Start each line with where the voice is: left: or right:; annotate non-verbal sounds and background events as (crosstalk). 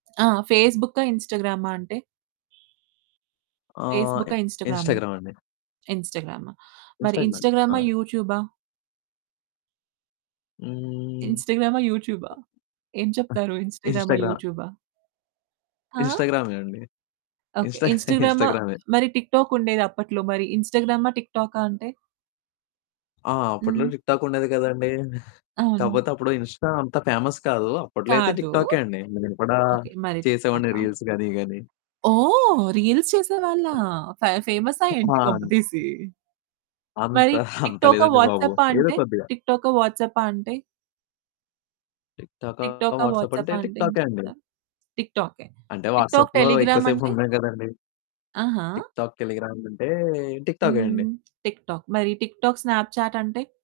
right: ఆ! ఫేస్‌బుక్కా, ఇన్స్టాగ్రమా అంటే?
left: ఆహ్,
right: ఫేస్‌బుక్కా, ఇన్స్టాగ్రామా?
left: ఇన్‌స్టాగ్రామండి.
right: ఇన్స్టాగ్రామా. మరి
left: ఇన్‌స్టాగ్రామ్.
right: ఇన్స్టాగ్రామా,
left: ఆ!
right: యూట్యూబా?
left: హ్మ్.
right: ఇన్స్టాగ్రమా, యూట్యూబా. ఏం చెప్తారు?
left: తప్పి
right: ఇన్స్టాగ్రమా,
left: ఇన్స్టాగ్రా
right: యూట్యూబా? ఆ!
left: ఇన్స్టాగ్రామే అండి.
right: ఓకే.
left: ఇన్స్టా (chuckles)
right: ఇన్స్టాగ్రమా,
left: ఇన్స్టాగ్రామే.
right: మరి టిక్‌టాక్ ఉండేది అప్పట్లో మరి ఇన్స్టాగ్రామా టిక్‌టాకా అంటే?
left: ఆ! అప్పట్లో
right: హ్మ్.
left: టిక్‌టాక్ ఉండేది కదండీ. (giggles)
right: అవును.
left: కాపోతే అప్పుడు ఇన్‌స్టా అంత ఫేమస్ కాదు. అప్పట్లో అయితే
right: కాదు.
left: టిక్‌టాకే అండి. నేను కూడా
right: ఓకే. మరి
left: చేసేవాడిని
right: టిక్‌టాకా?
left: రీల్స్ గాని ఇయ్యిగాని.
right: ఓహ్! రీల్స్ చేసేవాళ్ళా ఫే ఫేమసా
left: చెప్పనా
right: ఏంటి
left: అండి.
right: కొంపతీసి.
left: అంత
right: మరి
left: (chuckles) అంత
right: టిక్‌టాకా,
left: లేదండి బాబు.
right: వాట్సాపా
left: ఏదో
right: అంటే?
left: కొద్దిగా.
right: టిక్ టోకా, వాట్సాపా అంటే?
left: టిక్‌టాకా,
right: టిక్‌టాకా,
left: వాట్సాపా అంటే
right: వాట్సాపా అంటే ఏం
left: టిక్‌టాకే అండి.
right: చెప్తారు? టిక్‌టాకే.
left: అంటే
right: టిక్‌టాక్,
left: వాట్సాప్‌లో ఎక్కువ
right: టెలిగ్రామంటే?
left: సేపుండం కదండీ!
right: ఆహా!
left: టిక్‌టాక్‌, టెలిగ్రామ్ అంటే టిక్‌‌టాకే అండి.
right: హ్మ్. టిక్‌టాక్. మరి టిక్‌టాక్, స్నాప్‌చాటంటే.